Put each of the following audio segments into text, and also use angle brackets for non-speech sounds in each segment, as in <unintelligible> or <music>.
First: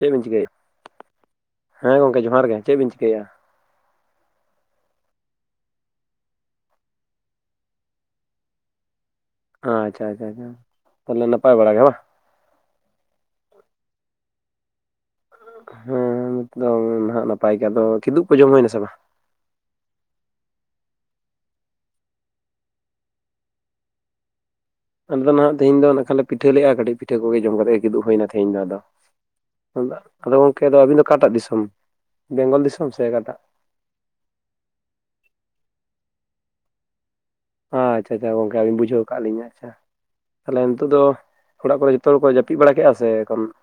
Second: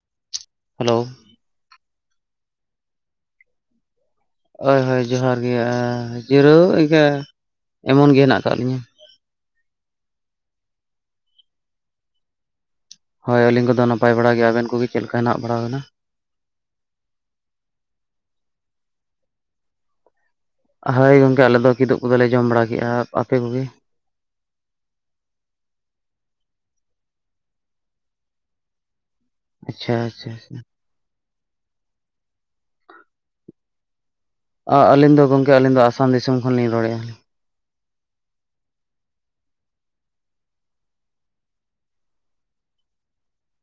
ᱪᱮᱫ ᱵᱤᱱ ᱪᱤᱠᱟᱭ ᱮᱫ᱾ ᱦᱮᱞᱳ ᱦᱮᱸ ᱜᱚᱝᱠᱮ ᱡᱚᱦᱟᱨ ᱜᱮ ᱪᱮᱫ ᱵᱤᱱ ᱪᱤᱠᱟᱹᱭᱟ᱾ ᱦᱳᱭ ᱦᱳᱭ ᱡᱚᱦᱟᱨ ᱜᱮ ᱟᱻ ᱡᱤᱨᱟᱹᱣ ᱤᱱᱠᱟᱹ ᱮᱢᱚᱱ ᱜᱮ ᱦᱮᱱᱟᱜ ᱟᱠᱟᱫ ᱞᱤᱧᱟᱹ ᱟᱪᱪᱷᱟ ᱟᱪᱪᱷᱟ ᱛᱟᱦᱚᱞᱮ ᱱᱟᱯᱟᱭ ᱵᱟᱲᱟ ᱜᱮ ᱵᱟᱝ ᱦᱳᱭ ᱟᱹᱞᱤᱧ ᱠᱚᱫᱚ ᱱᱟᱯᱟᱭ ᱵᱟᱲᱟ ᱜᱮᱭᱟ᱾ ᱟᱵᱮᱱ ᱠᱚᱜᱮ ᱪᱮᱫ ᱞᱮᱠᱟ ᱦᱮᱱᱟᱜ ᱵᱟᱲᱟ ᱵᱮᱱᱟ᱾ ᱮᱠᱫᱚᱢ ᱱᱟᱦᱟᱸᱜ ᱱᱟᱯᱟᱭ ᱜᱮ ᱟᱫᱚ ᱠᱤᱫᱩᱜ ᱠᱚ ᱡᱚᱢ ᱦᱩᱭᱱᱟ ᱥᱮ ᱵᱟᱝ? ᱦᱳᱭ ᱜᱚᱝᱠᱮ ᱟᱞᱮᱫ ᱫᱚ ᱠᱤᱫᱩᱵ ᱠᱚᱫᱚᱞᱮ ᱡᱚᱢ ᱵᱟᱲᱟᱠᱮᱫᱼᱟ ᱟᱯᱮ ᱠᱚᱜᱮ? ᱟᱫᱚ ᱱᱟᱦᱟᱸᱜ ᱛᱤᱦᱤᱧ ᱫᱚ ᱱᱟᱠᱷᱟᱱ ᱞᱮ ᱯᱤᱴᱷᱟᱹ ᱞᱮᱫᱼᱟ, ᱠᱟᱹᱴᱤᱡ ᱯᱤᱴᱟᱹ ᱠᱚᱜᱮ ᱡᱚᱢ ᱠᱟᱛᱮ ᱠᱤᱫᱳᱜ ᱦᱩᱭ ᱱᱟ ᱛᱮᱦᱮᱧ ᱫᱚ ᱟᱫᱚ᱾ ᱟᱪᱪᱷᱟ ᱟᱫᱟ ᱟᱪᱪᱷᱟ ᱟᱫᱚ ᱟᱪᱪᱷᱟ, ᱜᱚᱢᱠᱮ ᱟᱫᱚ ᱟᱹᱵᱤᱱ ᱫᱚ ᱚᱠᱟᱴᱟᱜ ᱫᱤᱥᱚᱢ ᱵᱮᱝᱜᱚᱞ ᱫᱤᱥᱚᱢ ᱥᱮ ᱚᱠᱟᱴᱟᱜ? ᱟᱜ ᱟᱹᱞᱤᱧ ᱫᱚ ᱜᱚᱢᱠᱮ ᱟᱹᱞᱤᱧ ᱫᱚ ᱟᱥᱟᱢ ᱫᱤᱥᱚᱢ ᱠᱷᱚᱱᱞᱤᱧ ᱨᱚᱲᱮᱫᱼᱟ᱾ ᱟᱪᱪᱷᱟ ᱟᱪᱪᱷᱟ ᱜᱚᱝᱠᱮ ᱟᱹᱞᱤᱧ ᱵᱩᱡᱷᱟᱹᱣ ᱠᱟᱜ ᱞᱤᱧᱟ ᱠᱷᱟᱱ ᱛᱟᱦᱚᱞᱮ ᱱᱤᱛᱚᱜ ᱫᱚ ᱚᱲᱟᱜ ᱠᱚᱨᱮ ᱡᱚᱛᱚ ᱦᱚᱲ ᱠᱚ ᱡᱟᱹᱯᱤᱫ ᱵᱟᱲᱟ ᱠᱮᱫᱼᱟ ᱥᱮ <unintelligible>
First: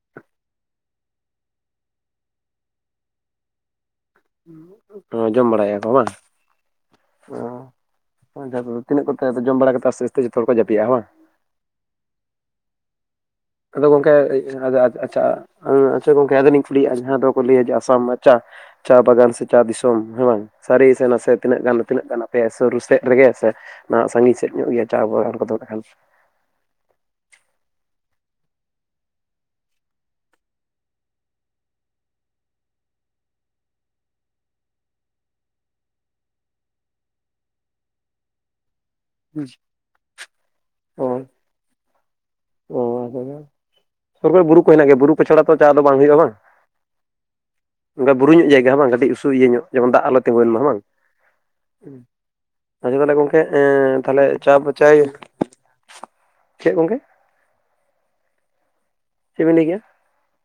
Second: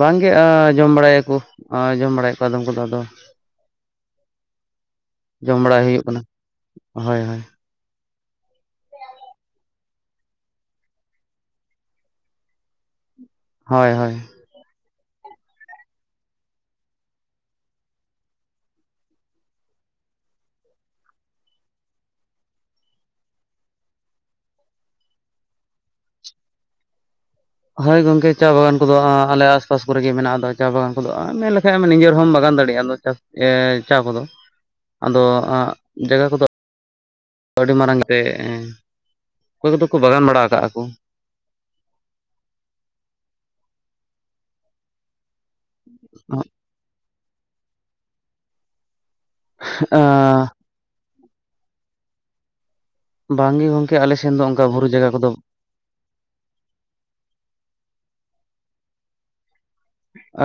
ᱵᱟᱝᱜᱮ ᱟᱸ ᱡᱚᱢ ᱵᱟᱲᱟᱭᱟᱠᱚ ᱟᱸ ᱡᱚᱢ ᱵᱟᱲᱟᱭᱟ ᱠᱚ ᱟᱫᱚᱢ ᱠᱚᱫᱚ ᱟᱫᱚ ᱛᱚ ᱡᱚᱢ ᱵᱟᱲᱟᱭ ᱵᱟᱲᱟᱭᱮᱫᱼᱟ ᱠᱚ ᱦᱩᱭᱩᱜ ᱵᱟᱝ ᱠᱟᱱᱟ ᱦᱳᱭ ᱚ ᱦᱳᱭ <unintelligible> ᱛᱤᱱᱟᱹᱜ ᱠᱚᱛᱮ ᱡᱚᱢ ᱵᱟᱲᱟ ᱠᱟᱛᱮ ᱟᱥᱛᱮ ᱟᱥᱛᱮ ᱡᱚᱛᱚ ᱦᱚᱲ ᱠᱚ ᱡᱟᱹᱯᱤᱫ-ᱟ <unintelligible> ᱟᱫᱚ ᱦᱳᱭ ᱦᱳᱭ ᱜᱚᱝᱠᱮ ᱟᱫᱚ ᱟᱪᱪᱷᱟ ᱟᱪᱪᱷᱟ ᱜᱚᱝᱠᱮ ᱟᱫᱚᱞᱤᱧ ᱠᱩᱞᱤᱭᱟᱜᱼᱟ ᱡᱟᱦᱟᱸ ᱫᱚᱠᱚ ᱞᱟᱹᱭᱟ ᱟᱥᱟᱢ ᱢᱟ ᱪᱟ ᱪᱟ ᱵᱟᱜᱟᱱ ᱥᱮ ᱪᱟ ᱫᱤᱥᱚᱢ ᱦᱮᱸ ᱵᱟᱝ ᱥᱟᱹᱨᱤ ᱥᱮ ᱱᱟᱥᱮ ᱛᱤᱱᱟᱹᱜ ᱜᱟᱱ ᱛᱤᱱᱟᱹᱜ ᱜᱟᱱ ᱟᱯᱮᱭᱟ ᱥᱩᱨᱩ ᱥᱮᱫ ᱨᱮᱜᱮ ᱥᱮ ᱱᱟᱦᱟᱸᱜ ᱥᱟᱺᱜᱤᱧ ᱥᱮᱫ ᱧᱚᱜ ᱜᱮᱭᱟ ᱪᱟ ᱵᱟᱵᱟ ᱦᱚᱲ ᱠᱚᱫᱚ ᱠᱷᱟᱱ ᱦᱳᱭ ᱜᱚᱢᱠᱮ ᱪᱟ ᱵᱟᱜᱟᱱ ᱠᱚᱫᱚ ᱟᱸ ᱟᱞᱮ ᱟᱥ ᱯᱟᱥ ᱠᱚᱨᱮᱜᱮ ᱢᱮᱱᱟᱜ ᱫᱚ ᱪᱟ ᱵᱟᱜᱟᱱ ᱠᱚᱫᱚ ᱢᱮᱱ ᱞᱮᱠᱷᱟᱱᱢ ᱱᱤᱡᱮᱨ ᱦᱚᱸᱢ ᱵᱟᱜᱟᱱ ᱫᱟᱲᱮᱭᱟᱜ <unintelligible> ᱮ ᱪᱟ ᱠᱚᱫᱚ ᱟᱫᱚ ᱡᱟᱜᱟ ᱠᱚᱫᱚ ᱟᱹᱰᱤ ᱢᱟᱨᱟᱝ ᱛᱮ ᱮᱸ ᱚᱠᱚᱭ ᱠᱚᱫᱚ ᱠᱚ ᱵᱟᱜᱟᱱ ᱵᱟᱲᱟ ᱠᱟᱜ-ᱟ ᱠᱚ᱾ <unintelligible> ᱥᱚᱨ ᱠᱚᱨᱮ ᱵᱩᱨᱩ ᱠᱚ ᱦᱮᱱᱟᱜ ᱜᱮᱭᱟ᱾ ᱵᱩᱨᱩ ᱠᱚᱪᱷᱟᱲᱟ ᱛᱚ ᱪᱟ ᱫᱚ ᱵᱟᱝ ᱦᱩᱭᱩᱜᱼᱟ ᱵᱟᱝ ᱚᱱᱠᱟ ᱵᱩᱨᱩ ᱧᱚᱜ ᱡᱟᱭᱜᱟ ᱦᱚᱸ ᱵᱟᱝ ᱠᱟᱹᱴᱤᱡ ᱩᱥᱩ ᱤᱭᱟᱹ ᱧᱚᱜ ᱡᱮᱢᱚᱱ ᱫᱟᱜ ᱟᱞᱚ ᱛᱤᱸᱜᱩᱭ ᱢᱟ ᱦᱮ ᱵᱟᱝ ᱚᱸ ᱟᱪᱪᱷᱟ ᱛᱟᱦᱚᱞᱮ ᱜᱚᱢᱠᱮ ᱵᱟᱝᱜᱮ ᱜᱚᱝᱠᱮ ᱮᱸ ᱟᱞᱮ ᱛᱟᱦᱚᱞᱮ ᱥᱮᱱ ᱫᱚ ᱚᱱᱠᱟ ᱪᱟᱵᱟ ᱵᱩᱨᱩ ᱪᱟᱭ ᱡᱟᱭᱜᱟ ᱠᱚᱫᱚ ᱪᱮᱫ ᱜᱚᱝᱠᱮ ᱪᱮᱫᱵᱤᱱ ᱞᱟᱹᱭ ᱠᱮᱫᱼᱟ?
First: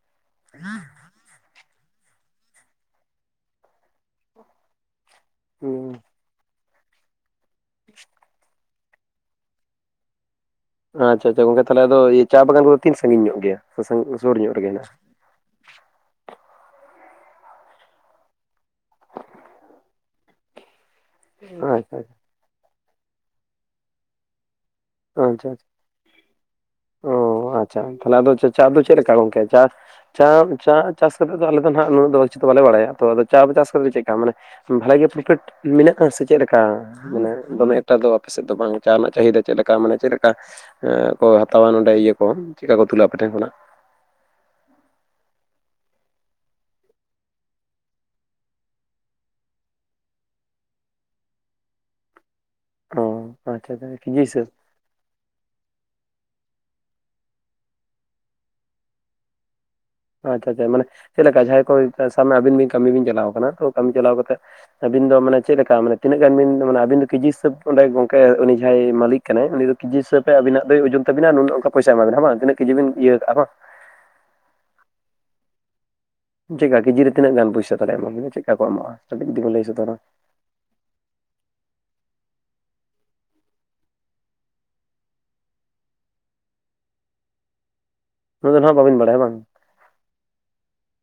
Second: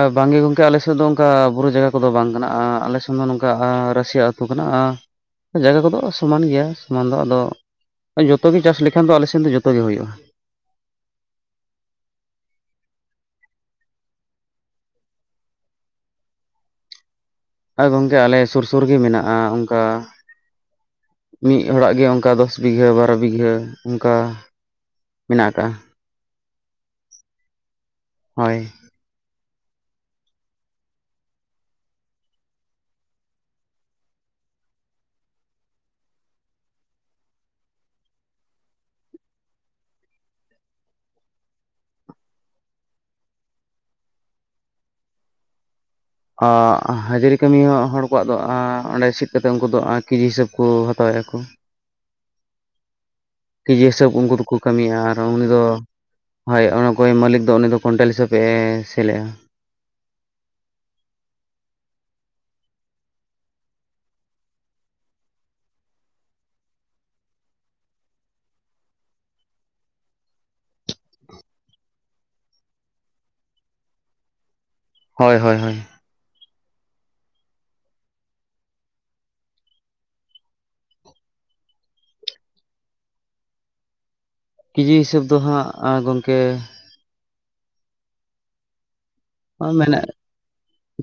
ᱟ ᱵᱟᱝᱜᱮ ᱜᱚᱢᱠᱮ ᱟᱞᱮᱥᱮᱫ ᱫᱚ ᱚᱱᱠᱟ ᱵᱩᱨᱩ ᱡᱟᱭᱜᱟ ᱠᱚᱫᱚ ᱵᱟᱝ ᱠᱟᱱᱟ᱾ ᱟᱸ ᱟᱞᱮ ᱥᱮᱫ ᱫᱚ ᱱᱚᱝᱠᱟ ᱟᱻᱨ ᱨᱟᱹᱥᱤᱭᱟ ᱟᱹᱛ ᱟᱛᱩ ᱠᱟᱱᱟ᱾ <unintelligible> ᱡᱟᱭᱜᱟ ᱠᱚᱫᱚ ᱥᱚᱢᱟᱱ ᱜᱮᱭᱟ ᱥᱚᱢᱟᱱ ᱫᱚ, ᱟᱫᱚ ᱡᱚᱛᱚ ᱜᱮ ᱪᱟᱥ ᱞᱮᱠᱷᱟᱱ ᱫᱚ ᱟᱞᱮ ᱥᱮᱱ ᱫᱚ ᱡᱚᱛᱚᱜᱮ ᱦᱩᱭᱩᱜᱼᱟ ᱾ ᱟᱪᱪᱷᱟ ᱟᱪᱪᱷᱟ ᱜᱚᱝᱠᱮ ᱛᱟᱦᱚᱞᱮ ᱟᱫᱚ ᱤᱭᱟᱹ ᱪᱟ ᱵᱟᱜᱟᱱ ᱠᱚᱫᱚ ᱛᱤᱱᱟᱹᱜ ᱥᱟᱸᱜᱤᱧ ᱧᱚᱜ ᱜᱮᱭᱟ, ᱥᱮ ᱥᱩᱨ ᱥᱩᱨ ᱧᱚᱜ ᱨᱮᱜᱮ ᱦᱮᱱᱟᱜᱼᱟ? ᱟᱨ ᱜᱚᱢᱠᱮ ᱟᱞᱮ ᱥᱩᱨ ᱥᱩᱨ ᱜᱮ ᱢᱮᱱᱟᱜᱼᱟ ᱚᱱᱠᱟ, ᱢᱤᱫ ᱦᱚᱲᱟᱜ ᱟᱪᱪᱷᱟ ᱜᱮ ᱚᱱᱠᱟ ᱫᱚᱥᱼᱼ ᱵᱤᱜᱷᱟᱹ ᱵᱟᱨᱚ ᱵᱤᱜᱷᱟᱹ ᱚᱱᱠᱟ ᱾ ᱟᱪᱪᱷᱟ ᱟᱪᱪᱷᱟ, ᱚ ᱟᱪᱪᱷᱟ ᱛᱟᱦᱚᱞᱮ ᱦᱳᱭ ᱪᱟ ᱫᱚ ᱪᱮᱫ ᱞᱮᱠᱟ ᱜᱚᱢᱠᱮ ᱪᱟᱥ? ᱪᱟᱢ ᱪᱟ ᱪᱟᱥ ᱠᱟᱛᱮᱫ ᱫᱚ ᱟᱞᱮ ᱫᱚ ᱦᱟᱸᱜ ᱩᱱᱟᱹᱜ ᱫᱚ <inaudible> ᱵᱟᱞᱮ ᱵᱟᱲᱟᱭᱟ ᱛᱚ ᱟᱫᱚ ᱪᱟ ᱪᱟᱥ ᱫᱚ ᱢᱤᱫ ᱞᱮᱠᱟ ᱢᱟᱱᱮ ᱵᱷᱟᱜᱮ ᱯᱨᱚᱯᱷᱤᱴ ᱢᱮᱱᱟᱜᱼᱟ ᱥᱮ ᱪᱮᱫ ᱞᱮᱠᱟ? ᱢᱟᱱᱮ ᱫᱚᱢᱮ ᱮᱠᱴᱟ ᱫᱚ ᱟᱯᱮ ᱥᱮᱫ ᱫᱚ ᱵᱟᱝ, ᱪᱟ ᱨᱮᱱᱟᱜ ᱪᱟᱦᱤᱫᱟ ᱪᱮᱫ ᱞᱮᱠᱟ ᱾ ᱞᱮᱠᱟ ᱢᱟᱱᱮ ᱪᱮᱫ ᱞᱮᱠᱟ ᱠᱚ ᱦᱟᱛᱟᱣᱟ ᱱᱚᱰᱮ ᱤᱭᱟᱹ ᱠᱚ, ᱪᱮᱫ ᱞᱮᱠᱟ ᱠᱚ ᱛᱩᱞᱟ ᱟᱯᱮ ᱴᱷᱮᱱ ᱠᱷᱚᱱᱟᱜ? ᱟᱸ ᱦᱟᱡᱽᱨᱤ ᱠᱟᱹᱢᱤ ᱦᱚᱸ ᱦᱚᱲ ᱠᱚᱣᱟᱜ ᱫᱚ ᱟᱸ ᱚᱸᱰᱮ ᱥᱤᱫ ᱠᱟᱛᱮᱫ ᱩᱱᱠᱩ ᱫᱚ ᱠᱮᱡᱤ ᱦᱤᱥᱟᱹᱵᱽ ᱠᱚ ᱦᱟᱛᱟᱣᱮᱜ -ᱟᱠᱚ ᱾ ᱚᱻ ᱠᱮᱡᱤ ᱦᱤᱥᱟᱹᱵᱽ ᱩᱱᱠᱩ ᱫᱚᱠᱩᱼᱼ ᱠᱟᱹᱢᱤᱭᱟ ᱟᱨ ᱩᱱᱤ ᱫᱚ ᱦᱳᱭ ᱚᱱ ᱟᱠᱚᱭᱤᱡ ᱢᱟᱹᱞᱤᱠ ᱫᱚ ᱩᱱᱤᱫᱚ ᱠᱩᱭᱤᱱᱴᱚᱞ ᱦᱤᱥᱟᱹᱵᱮ ᱥᱮᱞ ᱮᱫᱼᱟ ᱾ ᱟᱪᱪᱷᱟ ᱟᱪᱪᱷᱟ ᱢᱟᱱᱮ, ᱪᱮᱫ ᱞᱮᱠᱟ ᱡᱟᱦᱟᱸᱭ ᱠᱚ ᱥᱟᱵᱽ ᱠᱟᱜᱢᱮ ᱟᱵᱤᱱ ᱵᱤᱱ ᱠᱟᱹᱢᱤ ᱵᱤᱱ ᱪᱟᱞᱟᱣ ᱠᱟᱱᱟ ᱛᱚ ᱠᱟᱹᱢᱤ ᱪᱟᱞᱟᱣ ᱠᱟᱛᱮᱫᱼᱼ ᱟᱹᱵᱤᱱ ᱫᱚ ᱢᱟᱱᱮ, ᱪᱮᱫ ᱞᱮᱠᱟ ᱢᱟᱱᱮ, ᱛᱤᱱᱟᱹᱜ ᱜᱟᱱ ᱵᱤᱱ ᱢᱟᱱᱮ ᱟᱵᱤᱱ ᱫᱚ ᱠᱮᱡᱤ ᱦᱤᱥᱟᱹᱵᱽ ᱚᱸᱰᱮ ᱜᱚᱝᱠᱮ ᱩᱱᱤ ᱡᱟᱦᱟᱸᱭ ᱢᱟᱞᱤᱠᱼᱼ ᱠᱟᱱᱟᱭ ᱩᱱᱤ ᱫᱚ ᱠᱮᱡᱤ ᱦᱤᱥᱟᱹᱵᱽ ᱛᱮ ᱟᱵᱤᱱᱟᱜ ᱫᱚᱭ ᱳᱡᱚᱱ ᱛᱟᱵᱤᱱᱟ ᱱᱩᱱᱟᱹᱜ ᱚᱱᱠᱟ ᱯᱚᱭᱥᱟᱭ ᱮᱢᱟᱵᱮᱱᱟ ᱦᱮᱸ ᱵᱟᱝ, ᱛᱤᱱᱟᱹᱜ ᱠᱤᱡᱤ ᱵᱤᱱ ᱤᱭᱟᱹᱣ ᱠᱟᱜᱼᱟ ᱵᱟᱝᱼᱼ ᱦᱚᱭ ᱦᱚᱭ ᱦᱚᱭ ᱾ ᱪᱮᱫ ᱠᱟ ᱠᱮᱡᱤ ᱨᱮ ᱛᱤᱱᱟᱹᱜ ᱜᱟᱱ ᱯᱩᱭᱥᱟᱹ ᱛᱟᱞᱦᱮ ᱮᱢᱟ ᱵᱤᱱᱟ ᱪᱮᱫ ᱠᱟ ᱠᱚ ᱮᱢᱚᱜᱼᱟ, ᱠᱟᱹᱴᱤᱡ ᱡᱩᱫᱤ ᱵᱮᱱ ᱞᱟᱹᱭ ᱥᱚᱫᱚᱨᱟᱼᱼ ᱠᱤᱡᱤ ᱦᱤᱸᱥᱟᱹᱵᱽ ᱫᱚ ᱦᱟᱸᱜ ᱜᱚᱢᱠᱮᱼᱼ ᱱᱩᱱᱟᱹᱜ ᱫᱚ ᱦᱟᱸᱜ ᱵᱟᱵᱤᱱ ᱵᱟᱲᱟᱭᱟ ᱵᱟᱝ? ᱦᱚᱸ ᱢᱮᱱᱟᱜᱼᱟ <unintelligible>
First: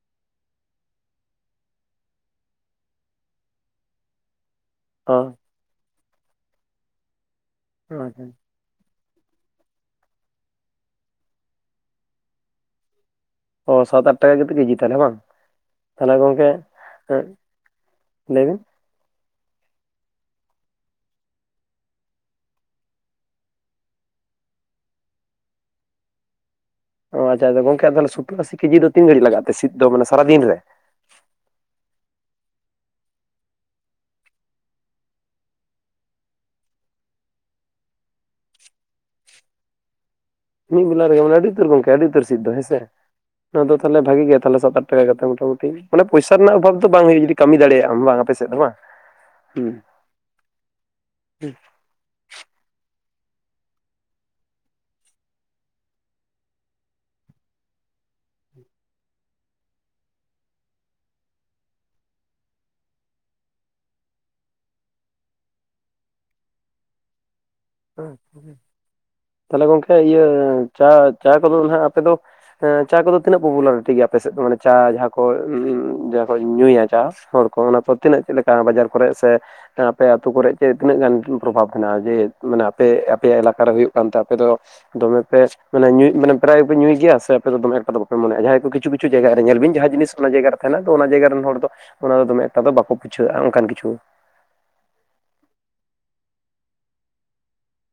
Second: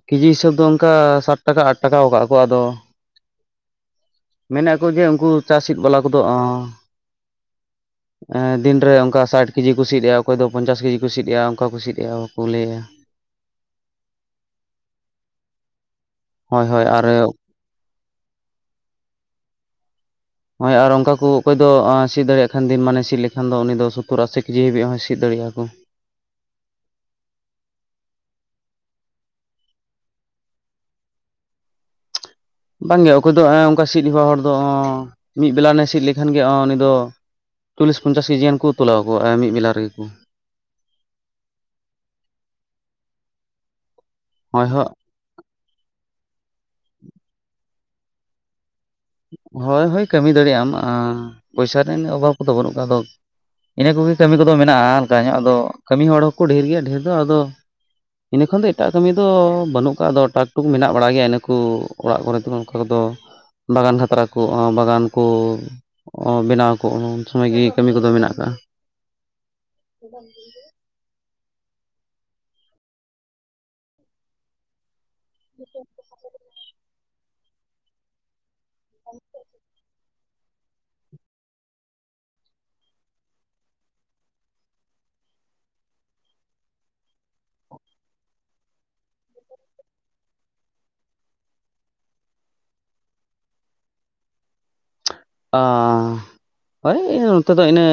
ᱠᱮᱡᱤ ᱦᱤᱥᱟᱹᱵᱽ ᱫᱚ ᱚᱱᱠᱟ ᱥᱟᱴ ᱴᱟᱠᱟ ᱟᱴ ᱴᱟᱠᱟᱣ ᱠᱟᱜᱼᱟ ᱠᱚ ᱟᱫᱚ, ᱢᱮᱱᱮᱠᱼᱼ ᱩᱱᱠᱩ ᱜᱮ ᱚ ᱩᱱᱠᱩ ᱪᱟ ᱥᱤᱫ ᱵᱟᱞᱟ ᱠᱚᱫᱚ ᱟ, ᱟᱪᱪᱷᱟ, ᱮᱸᱼᱼ ᱫᱤᱱᱨᱮ ᱚᱱᱠᱟ ᱥᱟᱴ ᱠᱮᱡᱤ ᱠᱳ ᱥᱤᱫᱮᱜᱼᱟ ᱚᱠᱚᱭᱫᱚ ᱯᱚᱧᱪᱟᱥ ᱠᱮᱡᱤ ᱠᱳ ᱥᱤᱫᱮᱜᱼᱟ ᱚᱱᱠᱟᱠᱚ ᱥᱤᱫᱮᱜᱼᱟ, ᱚᱝᱠᱟᱠᱚ <unintelligible> ᱞᱟᱹᱭᱟ ᱚ ᱥᱟᱛ ᱟᱴ ᱴᱟᱠᱟ ᱠᱟᱛᱮᱜ ᱠᱮᱡᱤ ᱛᱟᱞᱦᱮ ᱵᱟᱝ, ᱛᱟᱞᱦᱮ ᱜᱚᱝᱠᱮ ᱦᱳᱭ ᱦᱳᱭ ᱟᱨ ᱮᱸᱜᱼᱼ ᱞᱟᱹᱭ ᱵᱤᱱᱼᱼ ᱦᱳᱭ ᱟᱨ ᱚᱱᱠᱟ ᱠᱩ ᱚᱠᱚᱭ ᱫᱚ ᱥᱤᱫ ᱫᱟᱲᱮᱭᱟᱜ ᱠᱷᱟᱱ ᱫᱤᱱ ᱢᱟᱱᱮ ᱥᱤᱫ ᱞᱮᱠᱷᱟᱱ ᱫᱚ ᱩᱱᱤ ᱫᱚ ᱥᱚᱛᱛᱳᱨ ᱟᱥᱤ ᱠᱮᱡᱤ ᱦᱟᱹᱵᱤᱡ ᱦᱚᱸᱭ ᱥᱤᱫ ᱫᱟᱲᱮᱭᱟᱜᱼᱟ ᱠᱚ ᱾ ᱚ ᱟᱪᱪᱷᱟ ᱟᱪᱪᱷᱟ ᱜᱚᱝᱠᱮ ᱛᱟᱦᱞᱮ ᱥᱚᱛᱛᱳᱨ ᱟᱥᱤ ᱠᱮᱡᱤ ᱫᱚ ᱛᱤᱱ ᱜᱷᱟᱹᱲᱤᱡ ᱞᱟᱜᱟᱜ ᱛᱮ ᱥᱤᱫ ᱫᱚ ᱢᱟᱱᱮ ᱥᱟᱨᱟᱫᱤᱱ ᱨᱮ ᱾ ᱵᱟᱝᱜᱮ ᱚᱠᱚᱭ ᱫᱚ ᱚᱱᱠᱟ ᱥᱤᱫ ᱦᱮᱣᱟ ᱦᱚᱲ ᱫᱚ, ᱢᱤᱫ ᱵᱮᱞᱟ ᱟᱱᱮ ᱥᱤᱫ ᱞᱮᱠᱷᱟᱱ ᱜᱮ ᱩᱱᱤ ᱫᱚᱼᱼ ᱪᱚᱞᱞᱤᱥ ᱯᱚᱧᱪᱟᱥ ᱠᱮᱡᱤ ᱜᱟᱱ ᱠᱩ ᱛᱩᱞᱟᱣᱟᱠᱩ ᱢᱤᱫ ᱵᱮᱞᱟ ᱨᱮᱜᱮ ᱠᱩᱼᱼ ᱢᱤᱫ ᱵᱮᱞᱟ ᱨᱮᱜᱮ ᱢᱟᱱᱮ ᱟᱹᱰᱤ ᱩᱛᱟᱹᱨ ᱜᱚᱝᱠᱮ ᱟᱹᱰᱤ ᱩᱛᱟᱹᱨ ᱥᱤᱫ ᱫᱚ ᱦᱮᱸᱥᱮ, ᱱᱚᱣᱟ ᱫᱚ ᱛᱟᱦᱞᱮ ᱵᱷᱟᱜᱮ ᱜᱮᱭᱟ ᱾ ᱛᱟᱦᱞᱮ ᱦᱳᱭ ᱥᱟᱛ ᱟᱴ ᱴᱟᱠᱟ ᱠᱟᱛᱮ ᱢᱚᱴᱟᱢᱩᱴᱤ ᱢᱟᱱᱮ ᱯᱚᱭᱥᱟ ᱨᱮᱱᱟᱜ ᱚᱵᱷᱟᱵᱽ ᱫᱚ ᱵᱟᱝ ᱦᱩᱭᱩᱜ ᱡᱩᱫᱤ ᱠᱟᱹᱢᱤ ᱫᱟᱲᱮᱭᱟᱜᱼᱟᱢ ᱵᱟᱝ ᱟᱯᱮ ᱥᱮᱫ ᱫᱚ ᱵᱟᱝᱼᱼ ᱦᱳᱭ ᱦᱳᱭ ᱠᱟᱹᱢᱤ ᱫᱟᱲᱮᱭᱟᱜ ᱟᱢ, ᱟᱸ ᱯᱚᱭᱥᱟ ᱨᱮᱱᱟᱜ ᱚᱵᱷᱟᱵᱽ ᱠᱚᱫᱚ ᱵᱟᱹᱱᱩᱜ ᱠᱚᱣᱟ ᱟᱫᱚᱼᱼ ᱤᱱᱟᱹ ᱠᱚᱜᱮ ᱠᱟᱢᱤ ᱠᱚᱫᱚ ᱢᱮᱱᱟᱜᱼᱟ ᱦᱟᱞᱠᱟ ᱧᱚᱜ ᱟᱫᱚ, ᱠᱟᱹᱢᱤ ᱦᱚᱲ ᱦᱚᱸᱠᱚ ᱰᱷᱮᱨ ᱜᱮᱭᱟ ᱰᱷᱮᱨ ᱫᱚ ᱟᱫᱚ ᱾ ᱤᱱᱟᱹ ᱠᱷᱚᱱ ᱫᱚ ᱮᱴᱟᱜ ᱠᱟᱹᱢᱤ ᱫᱚ ᱵᱟᱱᱩᱜ ᱠᱟᱜᱼᱟ, ᱟᱫᱚ ᱴᱟᱠ ᱴᱩᱠ ᱢᱮᱱᱟᱜ ᱵᱟᱲᱟ ᱜᱮᱭᱟ ᱤᱱᱟᱹ ᱠᱩ ᱚᱲᱟᱜ ᱠᱚᱨᱮ ᱫᱚ ᱚᱱᱠᱟ ᱠᱚᱫᱚ ᱾ ᱵᱟᱜᱟᱱ ᱠᱷᱟᱛᱨᱟ ᱠᱩ, ᱵᱟᱜᱟᱱ ᱠᱩ ᱮᱸ ᱵᱮᱱᱟᱣ ᱟᱠᱩ ᱩᱱ ᱥᱚᱢᱚᱭ ᱜᱤ ᱾ <unintelligible> ᱛᱟᱞᱦᱮ ᱜᱚᱝᱠᱮ ᱤᱭᱟᱹ ᱪᱟ, ᱪᱟ ᱠᱚᱫᱚ ᱱᱟᱜ ᱟᱯᱮ ᱫᱚᱼᱼ ᱦᱮᱸ ᱪᱟ ᱠᱚᱫᱚ ᱛᱤᱱᱟᱹᱜ ᱯᱩᱯᱩᱞᱟᱨᱤᱴᱤ ᱜᱮᱭᱟ ᱟᱯᱮ ᱥᱮᱫ ᱫᱚ, ᱢᱟᱱᱮ ᱪᱟ ᱡᱟᱸᱦᱟ? ᱠᱚ <unintelligible> ᱡᱟᱦᱟᱸ ᱠᱚ ᱧᱩᱭᱟ ᱪᱟ ᱦᱚᱲ ᱠᱚ ᱚᱱᱟ ᱠᱚ ᱛᱤᱱᱟᱹᱜ ᱪᱮᱫ ᱞᱮᱠᱟ ᱵᱟᱡᱟᱨ ᱠᱚᱨᱮᱜ ᱥᱮ ᱦᱮᱸᱼᱻ ᱟᱯᱮ ᱟᱹᱛᱩ ᱠᱚᱨᱮ ᱪᱮᱜ ᱛᱤᱱᱟᱹᱜ ᱜᱟᱱ ᱯᱨᱚᱵᱷᱟᱵᱽ ᱢᱮᱱᱟᱜᱼᱟ ᱡᱮ, ᱢᱟᱱᱮ ᱟᱯᱮ ᱟᱯᱮᱭᱟᱜ ᱮᱞᱟᱠᱟ ᱨᱮ ᱦᱩᱭᱩᱜ ᱠᱟᱱᱛᱮ ᱟᱯᱮ ᱫᱚᱼᱼ ᱫᱚᱢᱮ ᱯᱮ <unintelligible> ᱢᱟᱱᱮ ᱧᱩᱭ ᱢᱟᱱᱮ ᱯᱨᱟᱭ ᱵᱤᱱ ᱧᱩᱭ ᱜᱮᱭᱟ, ᱥᱮ ᱟᱯᱮ ᱫᱚ ᱫᱚᱢᱮ ᱮᱠᱴᱟ ᱫᱚ ᱵᱟᱯᱮ ᱢᱚᱱᱮᱭᱟᱜᱼᱟ ᱡᱟᱦᱟᱸᱭ ᱠᱩ ᱠᱤᱪᱷᱩ ᱠᱤᱪᱷᱩ ᱡᱟᱭᱜᱟ ᱨᱮ ᱧᱮᱞᱵᱤᱱ ᱡᱟᱸᱦᱟᱸ ᱡᱤᱱᱤᱥ ᱚᱱᱟ ᱡᱟᱭᱜᱟ ᱨᱮᱼᱼ ᱠᱟᱱᱟ ᱫᱚ ᱚᱱᱟ ᱡᱟᱭᱜᱟ ᱨᱮᱱ ᱦᱚᱲ ᱫᱚ, ᱚᱱᱟ ᱫᱚᱢᱮ ᱮᱠᱴᱟ ᱫᱚ ᱵᱟᱠᱚ ᱯᱩᱪᱷᱟᱹᱣᱟᱜᱼᱟ ᱚᱱᱠᱟᱱ ᱠᱤᱪᱷᱩᱼᱼ ᱟᱸ ᱳᱭ ᱱᱚᱛᱮ ᱫᱚ ᱤᱱᱟᱹ,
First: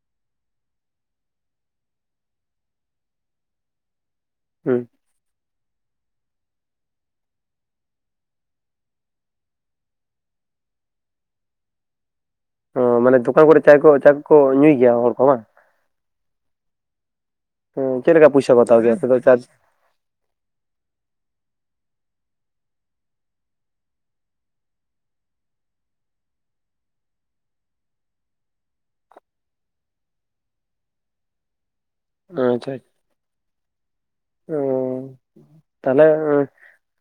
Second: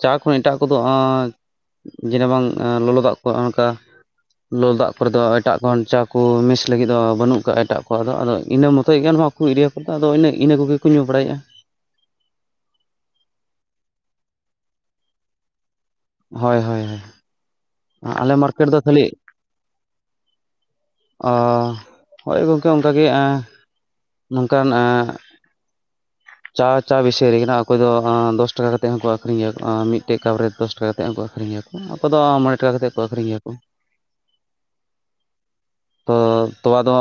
ᱪᱟ ᱠᱷᱚᱱ ᱮᱴᱟᱜ ᱠᱚᱫᱚ ᱦᱟᱸᱜᱼᱼ ᱡᱮᱱᱮ ᱵᱟᱝ ᱮᱸ ᱞᱚᱞᱚ ᱫᱟᱜ ᱠᱚ ᱚᱱᱠᱟ, ᱞᱚᱞᱚ ᱦᱩᱸ ᱫᱟᱜᱼᱼ ᱠᱚᱨ ᱫᱚ ᱮᱴᱟᱜ ᱠᱷᱚᱱ ᱪᱟ ᱠᱚ ᱢᱤᱥ ᱞᱟᱹᱜᱤᱫ ᱫᱚ ᱵᱟᱹᱱᱩᱜ ᱠᱟᱜᱼᱟ, ᱮᱴᱟᱜ ᱠᱚ ᱟᱫᱚ ᱤᱱᱟᱹ ᱢᱚᱛᱚᱡ ᱜᱮ ᱜᱟᱱᱚᱜᱼᱟ ᱾ ᱩᱱᱠᱩ ᱮᱨᱤᱭᱟᱹ ᱠᱚᱫᱚ ᱟᱫᱚ ᱚᱱᱮ ᱤᱱᱟᱹ ᱠᱚᱜᱮ ᱠᱚ ᱧᱩ ᱵᱟᱲᱟᱭᱮᱜᱼᱟ ᱾ ᱚᱻ ᱢᱟᱱᱮ ᱫᱚᱠᱟᱱ ᱠᱚᱨᱮ ᱪᱟᱭ ᱠᱚ ᱪᱟ ᱠᱚᱠᱚ ᱧᱩᱭ ᱜᱮᱭᱟ ᱦᱚᱲ ᱠᱚ ᱵᱟᱝ ᱾ ᱦᱚᱭ ᱦᱚᱭ ᱾ ᱛᱚ ᱪᱮᱫ ᱞᱮᱠᱟ ᱯᱩᱭᱥᱟᱹ ᱠᱚ ᱦᱟᱛᱟᱣ ᱜᱮᱭᱟ ᱚᱱᱛᱮ ᱫᱚ ᱪᱟᱥ? ᱟᱻ ᱦᱳᱭ ᱜᱚᱝᱠᱮ ᱚᱱᱠᱟ ᱜᱮ ᱟᱻ ᱱᱚᱝᱠᱟᱱ ᱟᱻ ᱪᱟ ᱪᱟ ᱵᱤᱥᱚᱭ ᱨᱮ ᱠᱟᱱᱟ᱾ ᱚᱠᱚᱭ ᱫᱚ ᱟᱸ ᱫᱚᱥ ᱴᱟᱠᱟ ᱠᱟᱛᱮᱫ ᱦᱚᱸᱠᱚᱸ ᱟᱠᱷᱨᱤᱧ ᱜᱮᱭᱟ᱾ ᱟᱸ ᱢᱤᱫᱴᱮᱡ ᱠᱟᱯ ᱨᱮ ᱫᱚᱥ ᱴᱟᱠᱟ᱾ ᱠᱟᱛᱮᱫ ᱦᱚᱸᱠᱩ ᱟᱹᱠᱷᱨᱤᱧ ᱜᱮᱭᱟᱠᱩ᱾ ᱟᱠᱚ ᱫᱚ ᱢᱚᱬᱮ ᱴᱟᱠᱟ ᱟᱪᱪᱷᱟ ᱠᱟᱛᱮᱫ ᱠᱚ ᱟᱠᱠᱷᱨᱤᱧ ᱜᱮᱭᱟᱠᱩ᱾ ᱚ ᱛᱟᱦᱚᱞᱮ ᱚᱸ ᱟᱪᱪᱷᱟ ᱛᱳᱣᱟ ᱫᱚ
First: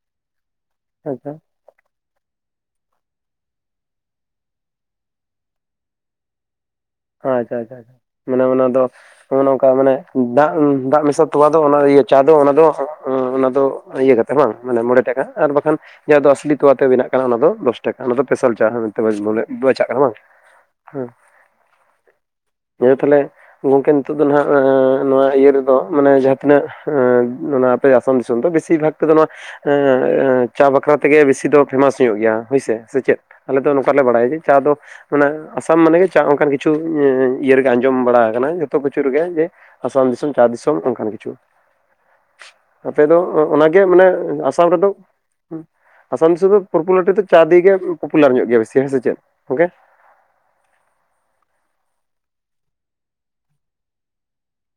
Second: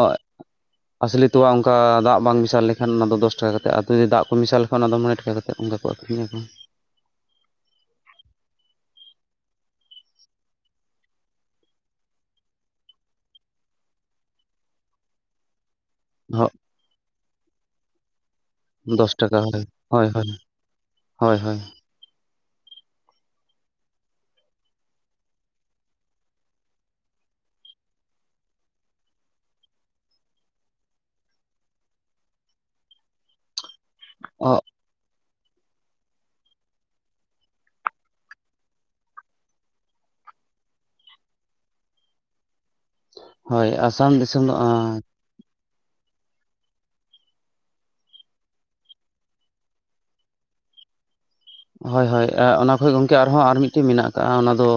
ᱟᱥᱞᱤ ᱛᱳᱣᱟ ᱟ ᱫᱟᱜ ᱵᱟᱝ ᱢᱮᱥᱟᱞ ᱞᱮᱠᱷᱟᱱ ᱚᱱᱟ ᱫᱚ ᱫᱚᱥ ᱴᱟᱠᱟ ᱠᱟᱛᱮᱫ ᱟᱨ ᱡᱩᱫᱤ ᱫᱟᱜ ᱠᱚ ᱢᱮᱥᱟᱞ ᱞᱮᱠᱷᱟᱱ ᱚᱱᱟ ᱫᱚ ᱢᱚᱬᱮ ᱴᱟᱠᱟ ᱠᱟᱛᱮᱫ ᱚᱱᱠᱟ ᱠᱚ ᱟᱹᱠᱷᱨᱤᱧᱟᱠᱚ᱾ ᱟᱪᱪᱷᱟ ᱟᱪᱪᱷᱟ ᱟᱪᱷᱟ᱾ ᱢᱟᱱᱮ ᱚᱱᱟ ᱫᱚ ᱱᱚᱜᱼᱚ ᱱᱚᱝᱠᱟ ᱢᱟᱱᱮ ᱫᱟᱜ ᱫᱟᱜ ᱢᱮᱥᱟ ᱛᱳᱣᱟ ᱫᱚ ᱚᱱᱟ ᱤᱭᱟᱹ ᱪᱟ ᱫᱚ ᱚᱱᱟ ᱫᱚ ᱚᱱᱟ ᱫᱚ ᱤᱭᱟᱹ ᱠᱟᱛᱮ ᱵᱟᱝ᱾ ᱢᱟᱱᱮ ᱢᱚᱬᱮ ᱴᱟᱠᱟ ᱟᱨ ᱵᱟᱠᱷᱟᱱ ᱡᱟᱦᱟᱸ ᱫᱚ ᱟᱥᱞᱤ ᱛᱳᱣᱟ ᱛᱮ ᱵᱮᱱᱟᱜ ᱠᱟᱱᱟ, ᱚᱱᱟ ᱫᱚ ᱫᱚᱥ ᱴᱟᱠᱟ, ᱚᱱᱟ ᱫᱚ ᱯᱮᱥᱟᱞ ᱪᱟ ᱦᱚᱸ ᱢᱤᱫᱴᱟᱹᱝ ᱫᱚᱥ ᱵᱮᱥ ᱵᱚᱞᱮ ᱵᱟᱪᱷᱟᱜ ᱠᱟᱱᱟ ᱵᱟᱝ? ᱦᱩᱸ᱾ ᱦᱚᱭ ᱦᱚᱭ᱾ <unintelligible> ᱜᱚᱝᱠᱮ ᱱᱤᱛᱚᱜ ᱫᱚ ᱱᱷᱟᱜ ᱟᱺᱻ ᱱᱚᱶᱟ ᱤᱭᱟᱹ ᱨᱮᱫᱚ ᱢᱟᱱᱮ ᱡᱟᱦᱟᱸ ᱛᱤᱱᱟᱹᱜ ᱟᱺᱻ ᱚᱱᱟ ᱟᱥᱟᱢ ᱫᱤᱥᱚᱢ ᱫᱚ ᱵᱮᱥᱤ ᱵᱷᱟᱜᱽ ᱛᱮ ᱱᱚᱶᱟ ᱟᱺᱻᱟᱺ ᱪᱟ ᱵᱟᱠᱷᱨᱟ ᱛᱮᱜᱮ ᱵᱮᱥᱤ ᱫᱚ ᱯᱷᱮᱢᱟᱥ ᱦᱩᱭᱩᱜ ᱜᱮᱭᱟ᱾ ᱦᱳᱭᱥᱮ ᱥᱮ ᱪᱮᱫ? ᱟᱞᱮ ᱫᱚ ᱱᱚᱝᱠᱟ ᱞᱮ ᱵᱟᱰᱟᱭᱟ ᱡᱮ ᱪᱟ ᱫᱚ ᱢᱟᱱᱮ ᱟᱥᱟᱢ ᱢᱟᱱᱮ ᱪᱟ ᱚᱱᱠᱟᱱ ᱠᱤᱪᱷᱩ ᱤᱸᱻ ᱤᱭᱟᱹ ᱨᱮᱜᱮ ᱟᱸᱡᱚᱢ ᱵᱟᱲᱟ ᱟᱠᱟᱱᱟ, ᱡᱚᱛᱚ ᱠᱤᱪᱷᱩ ᱨᱮᱜᱮ ᱡᱮ ᱟᱥᱟᱢ ᱫᱤᱥᱚᱢ᱾ ᱪᱟ ᱫᱤᱥᱚᱢ ᱚᱱᱠᱟᱱ ᱠᱤᱪᱷᱩ᱾ ᱟᱯᱮ ᱫᱚ ᱚ ᱦᱳᱭ ᱚᱱᱟᱜᱮ ᱢᱟᱱᱮ ᱟᱥᱟᱢ ᱫᱤᱥᱚᱢ ᱫᱚ ᱟᱥᱟᱢ ᱨᱮᱫᱚ ᱟᱥᱟᱢ ᱫᱤᱥᱚᱢ ᱫᱚ ᱯᱨᱚᱯᱩᱞᱟᱨᱤᱴᱤ ᱫᱚ ᱪᱟ ᱫᱤᱭᱮ ᱯᱨᱚᱯᱩᱞᱟᱨ ᱧᱚᱜ ᱜᱮᱭᱟ ᱵᱤᱥᱤ ᱦᱮᱸ ᱥᱮ ᱪᱮᱫ? ᱜᱚᱝᱠᱮ! ᱦᱳᱭ ᱦᱳᱭ᱾ ᱟ ᱚᱱᱟ ᱠᱷᱚᱡ ᱜᱚᱝᱠᱮ ᱟᱨᱦᱚᱸ ᱟᱨ ᱢᱤᱫᱴᱤᱡ ᱢᱮᱱᱟᱜ ᱟᱠᱟᱜᱼᱟ᱾ ᱚᱱᱟ ᱫᱚ